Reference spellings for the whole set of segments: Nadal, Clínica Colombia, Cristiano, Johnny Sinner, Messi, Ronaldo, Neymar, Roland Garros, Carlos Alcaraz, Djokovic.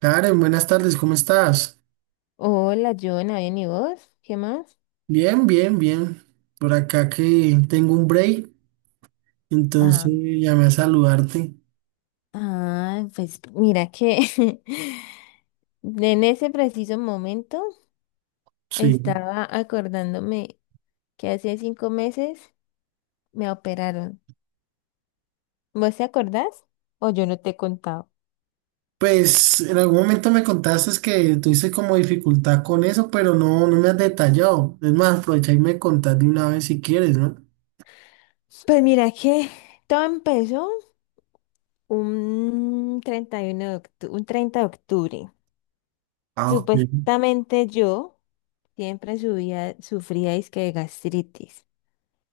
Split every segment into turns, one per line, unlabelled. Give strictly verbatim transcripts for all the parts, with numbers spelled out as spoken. Karen, buenas tardes, ¿cómo estás?
Hola, Jonah, bien, ¿y vos? ¿Qué más?
Bien, bien, bien. Por acá que tengo un break, entonces
Ah,
llamé a saludarte.
Ah, pues mira que en ese preciso momento
Sí.
estaba acordándome que hace cinco meses me operaron. ¿Vos te acordás? O yo no te he contado.
Pues en algún momento me contaste que tuviste como dificultad con eso, pero no, no me has detallado. Es más, aprovecha y me contás de una vez si quieres, ¿no?
Pues mira que todo empezó un treinta y uno de octu- un treinta de octubre.
Ah, ok.
Supuestamente yo siempre subía, sufría disque de gastritis.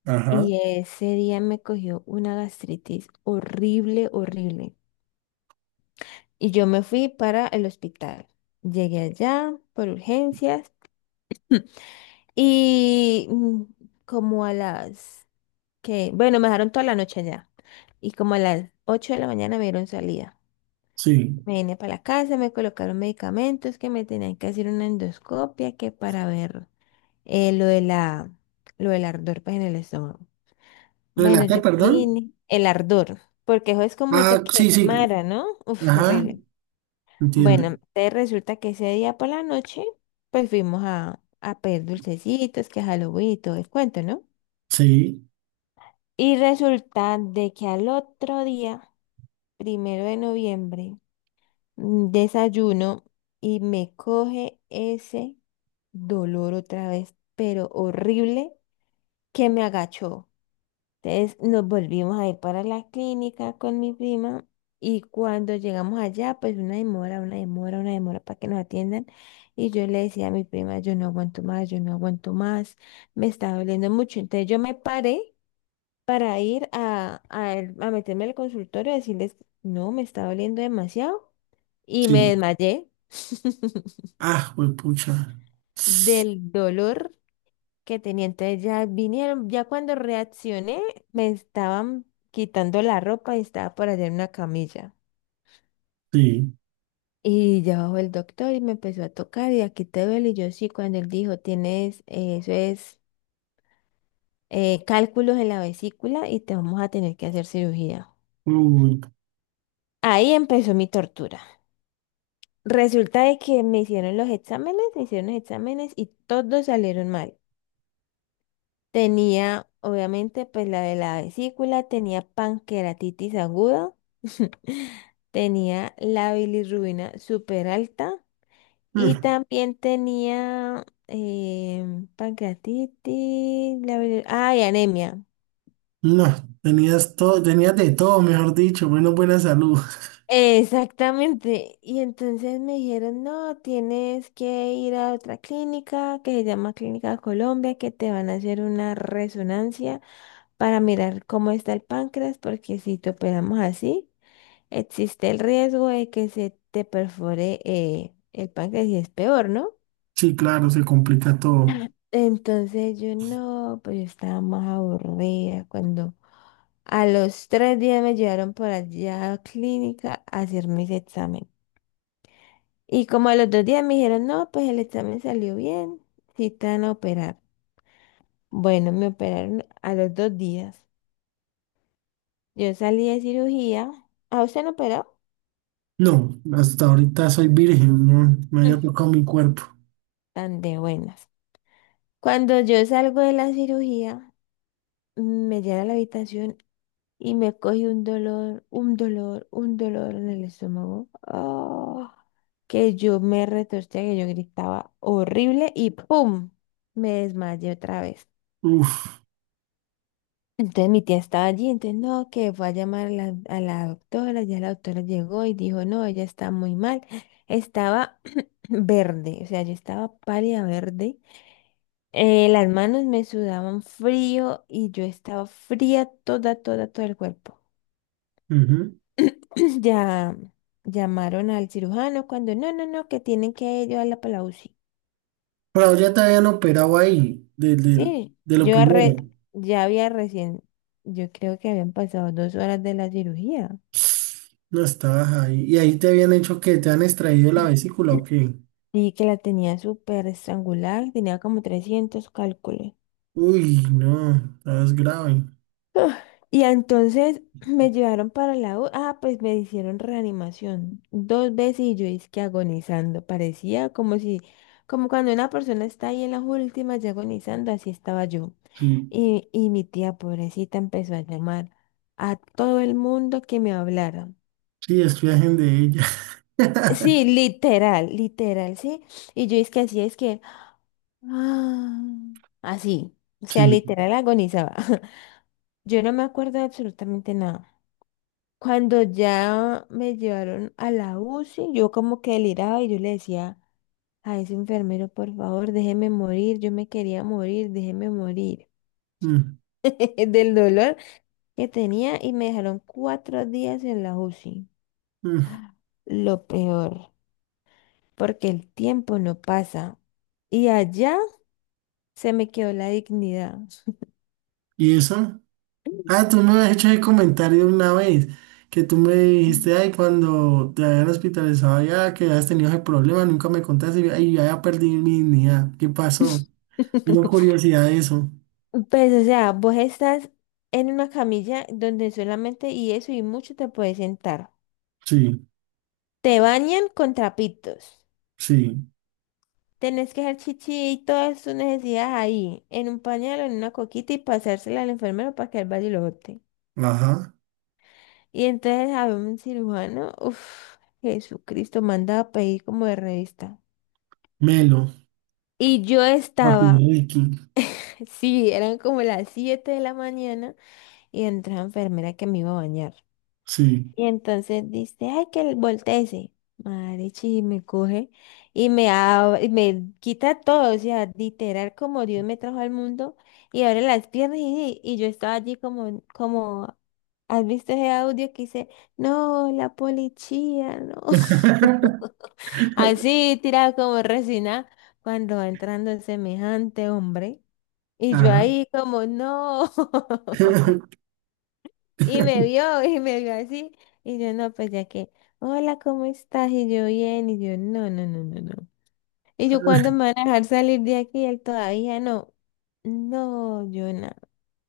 Ajá.
Y ese día me cogió una gastritis horrible, horrible. Y yo me fui para el hospital. Llegué allá por urgencias y mm, como a las que, bueno, me dejaron toda la noche allá. Y como a las ocho de la mañana me dieron salida.
Sí.
Me vine para la casa, me colocaron medicamentos que me tenían que hacer una endoscopia que para ver eh, lo de la, lo del ardor pues, en el estómago.
¿Lo de
Bueno,
la qué,
yo
perdón?
vine el ardor, porque eso es como si te
Ah, sí, sí.
quemara, ¿no? Uf,
Ajá,
horrible.
entiendo.
Bueno, entonces resulta que ese día por la noche, pues fuimos a, a pedir dulcecitos, que Halloween y todo el cuento, ¿no?
Sí,
Y resulta de que al otro día, primero de noviembre, mm, desayuno y me coge ese dolor otra vez, pero horrible, que me agachó. Entonces nos volvimos a ir para la clínica con mi prima y cuando llegamos allá, pues una demora, una demora, una demora para que nos atiendan. Y yo le decía a mi prima, yo no aguanto más, yo no aguanto más, me está doliendo mucho. Entonces yo me paré para ir a, a, el- a meterme al consultorio y decirles, no, me está doliendo demasiado. Y me
sí.
desmayé
Ah, pues pucha.
del dolor que tenía. Entonces ya vinieron, ya cuando reaccioné, me estaban quitando la ropa y estaba por allá en una camilla.
Sí.
Y ya bajó el doctor y me empezó a tocar y aquí te duele. Y yo sí, cuando él dijo, tienes, eh, eso es eh, cálculos en la vesícula y te vamos a tener que hacer cirugía.
Uy.
Ahí empezó mi tortura. Resulta de que me hicieron los exámenes, me hicieron los exámenes y todos salieron mal. Tenía, obviamente, pues la de la vesícula, tenía pancreatitis aguda, tenía la bilirrubina súper alta y
Mm.
también tenía em, pancreatitis, la bilir- ah, y anemia.
No, tenías todo, tenías de todo, mejor dicho, menos buena salud.
Exactamente. Y entonces me dijeron, no, tienes que ir a otra clínica que se llama Clínica Colombia, que te van a hacer una resonancia para mirar cómo está el páncreas, porque si te operamos así. Existe el riesgo de que se te perfore eh, el páncreas y es peor, ¿no?
Sí, claro, se complica todo.
Entonces yo no, pues yo estaba más aburrida cuando a los tres días me llevaron por allá a la clínica a hacerme ese examen. Y como a los dos días me dijeron, no, pues el examen salió bien, sí te van a operar. Bueno, me operaron a los dos días. Yo salí de cirugía. ¿A usted no operó?
No, hasta ahorita soy virgen, no, no
Mm.
había tocado mi cuerpo.
Tan de buenas. Cuando yo salgo de la cirugía, me llevé a la habitación y me cogí un dolor, un dolor, un dolor en el estómago. Ah, que yo me retorcía, que yo gritaba horrible y ¡pum! Me desmayé otra vez.
Uf,
Entonces mi tía estaba allí, entonces no, que fue a llamar a la, a la doctora, ya la doctora llegó y dijo, no, ella está muy mal. Estaba verde, o sea, yo estaba pálida verde. Eh, las manos me sudaban frío y yo estaba fría toda, toda, todo el cuerpo.
ujú.
Ya llamaron al cirujano cuando no, no, no, que tienen que llevarla para la U C I.
Pero ya te habían operado ahí, de, de,
Sí,
de lo
yo re,
primero.
ya había recién, yo creo que habían pasado dos horas de la cirugía,
No estabas ahí. ¿Y ahí te habían hecho que te han extraído la vesícula o qué?
y que la tenía súper estrangular, tenía como trescientos cálculos.
Uy, no, estabas grave.
Y entonces me llevaron para la U, ah, pues me hicieron reanimación dos veces y yo es que agonizando, parecía como si, como cuando una persona está ahí en las últimas ya agonizando, así estaba yo.
Sí,
Y, y mi tía pobrecita empezó a llamar a todo el mundo que me hablara.
sí, estoy virgen de ella.
Sí, literal, literal, sí. Y yo es que así es que, ah, así, o sea,
Sí.
literal agonizaba. Yo no me acuerdo de absolutamente nada. Cuando ya me llevaron a la U C I, yo como que deliraba y yo le decía a ese enfermero, por favor, déjeme morir, yo me quería morir, déjeme morir
mm,
del dolor que tenía y me dejaron cuatro días en la U C I.
mm.
Lo peor, porque el tiempo no pasa y allá se me quedó la dignidad.
¿Y eso? Ah, tú me has hecho ese comentario una vez, que tú me
Mm.
dijiste, ay, cuando te habían hospitalizado ya, que habías tenido ese problema, nunca me contaste, y yo, ay, ya, ya perdí mi dignidad, ¿qué pasó? Tengo curiosidad de eso.
Pues, o sea, vos estás en una camilla donde solamente y eso y mucho te puedes sentar.
Sí,
Te bañan con trapitos.
sí,
Tenés que hacer chichi y todas tus necesidades ahí, en un pañal o en una coquita y pasársela al enfermero para que él vaya y lo bote.
ajá.
Y entonces a un cirujano, uff, Jesucristo, mandaba a pedir como de revista.
Melo,
Y yo
papi
estaba,
Ricky,
sí, eran como las siete de la mañana y entró la enfermera que me iba a bañar.
sí.
Y entonces dice, ay, que volteese. Marichi, y me coge y me, ab- y me quita todo, o sea, literal como Dios me trajo al mundo y abre las piernas y, y yo estaba allí como, como, ¿has visto ese audio que dice, no, la policía, no? Así, tirada como resina, cuando va entrando semejante hombre. Y yo
Ajá,
ahí como, no. Y me vio, y me vio así. Y yo, no, pues ya que, hola, ¿cómo estás? Y yo, bien. Y yo, no, no, no, no, no. Y yo, ¿cuándo me van a dejar salir de aquí? Y él todavía no. No, yo no.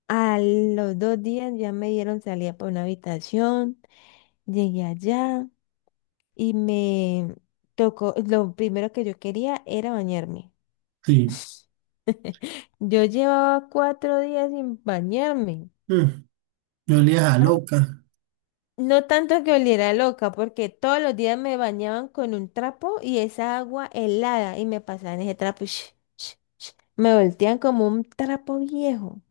A los dos días ya me dieron salida para una habitación. Llegué allá y me tocó, lo primero que yo quería era bañarme.
sí.
Yo llevaba cuatro días sin bañarme.
Mm, me olía a loca.
No tanto que oliera loca, porque todos los días me bañaban con un trapo y esa agua helada y me pasaban ese trapo. y sh- sh- sh, Me voltean como un trapo viejo.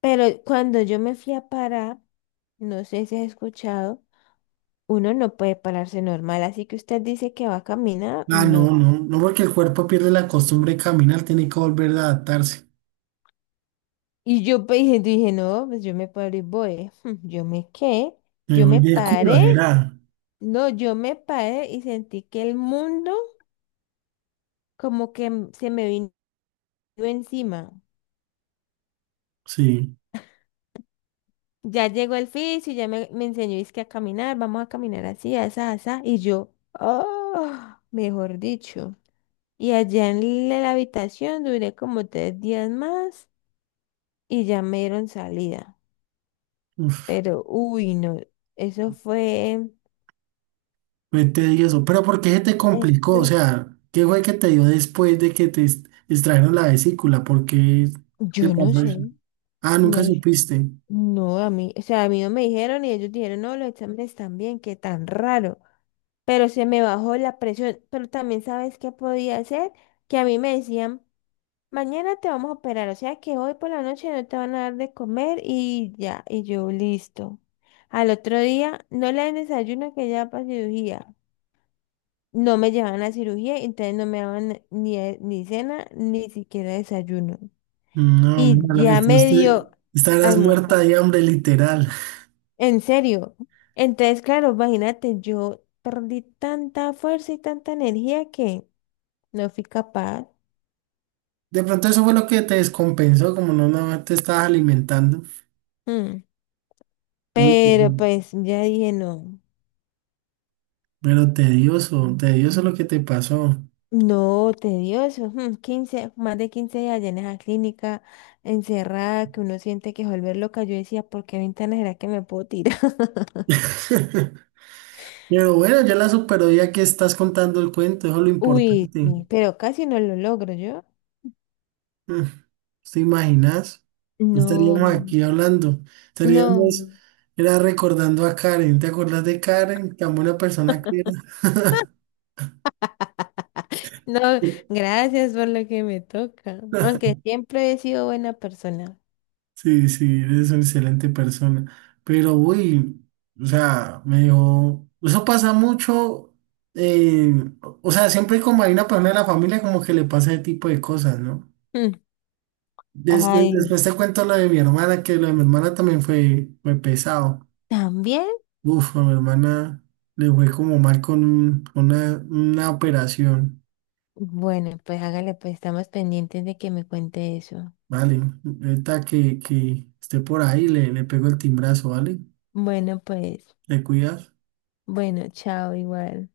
Pero cuando yo me fui a parar, no sé si has escuchado, uno no puede pararse normal, así que usted dice que va a caminar,
Ah, no,
no.
no, no, porque el cuerpo pierde la costumbre de caminar, tiene que volver a adaptarse.
Y yo pues, dije, dije, no, pues yo me paro y voy. Yo me qué,
Me
yo
voy
me
de culo,
paré,
será.
no, yo me paré y sentí que el mundo como que m- se me vino yo encima.
Sí.
Ya llegó el fisio, ya me, me enseñó es que a caminar, vamos a caminar así, asá, asá. Y yo, oh, mejor dicho. Y allá en la la habitación duré como tres días más y ya me dieron salida.
Uf.
Pero, uy, no, eso fue,
Fue tedioso, pero ¿por qué se te complicó? O
eso,
sea, ¿qué fue que te dio después de que te ex- extrajeron la vesícula? ¿Por qué te
yo no
pasó eso?
sé,
Ah,
no,
nunca
yo-
supiste.
no, a mí, o sea, a mí no me dijeron y ellos dijeron, no, los exámenes están bien qué tan raro. Pero se me bajó la presión. Pero también sabes qué podía hacer, que a mí me decían, mañana te vamos a operar, o sea que hoy por la noche no te van a dar de comer y ya, y yo listo. Al otro día no le dan desayuno que ya para cirugía. No me llevaban a cirugía, entonces no me daban ni, eh, ni cena, ni siquiera desayuno.
No,
Y
mira, lo que
ya
tú
medio
este-
dio
estarás muerta
almorzado.
de hambre, literal.
En serio. Entonces, claro, imagínate, yo perdí tanta fuerza y tanta energía que no fui capaz.
De pronto eso fue lo que te descompensó, como no, no te estabas alimentando.
Mm.
Uy, pero
Pero pues ya dije, no,
pero tedioso, tedioso lo que te pasó.
no, tedioso. Mm, 15, más de quince días allá en esa clínica, encerrada, que uno siente que se vuelve loca. Yo decía, ¿por qué ventana será que me puedo tirar?
Pero bueno, ya la superó ya que estás contando el cuento, eso es lo
Uy,
importante.
sí, pero casi no lo logro yo.
Mm, ¿te imaginas? No
No,
estaríamos aquí hablando. Estaríamos
no,
era recordando a Karen. ¿Te acuerdas de Karen? Tan buena persona que era.
no, gracias por lo que me toca. Aunque siempre he sido buena persona.
Sí, sí, eres una excelente persona. Pero, uy, o sea, me dijo, eso pasa mucho. eh, o sea, siempre como hay una persona de la familia, como que le pasa ese tipo de cosas, ¿no?
Mm.
Des- des-
Ay,
después te cuento lo de mi hermana, que lo de mi hermana también fue, fue pesado.
también.
Uf, a mi hermana le fue como mal con un- una, una operación,
Bueno, pues hágale, pues estamos pendientes de que me cuente eso.
¿vale? Ahorita que, que esté por ahí, le, le pego el timbrazo, ¿vale?
Bueno, pues,
¿Le cuidas?
bueno, chao, igual.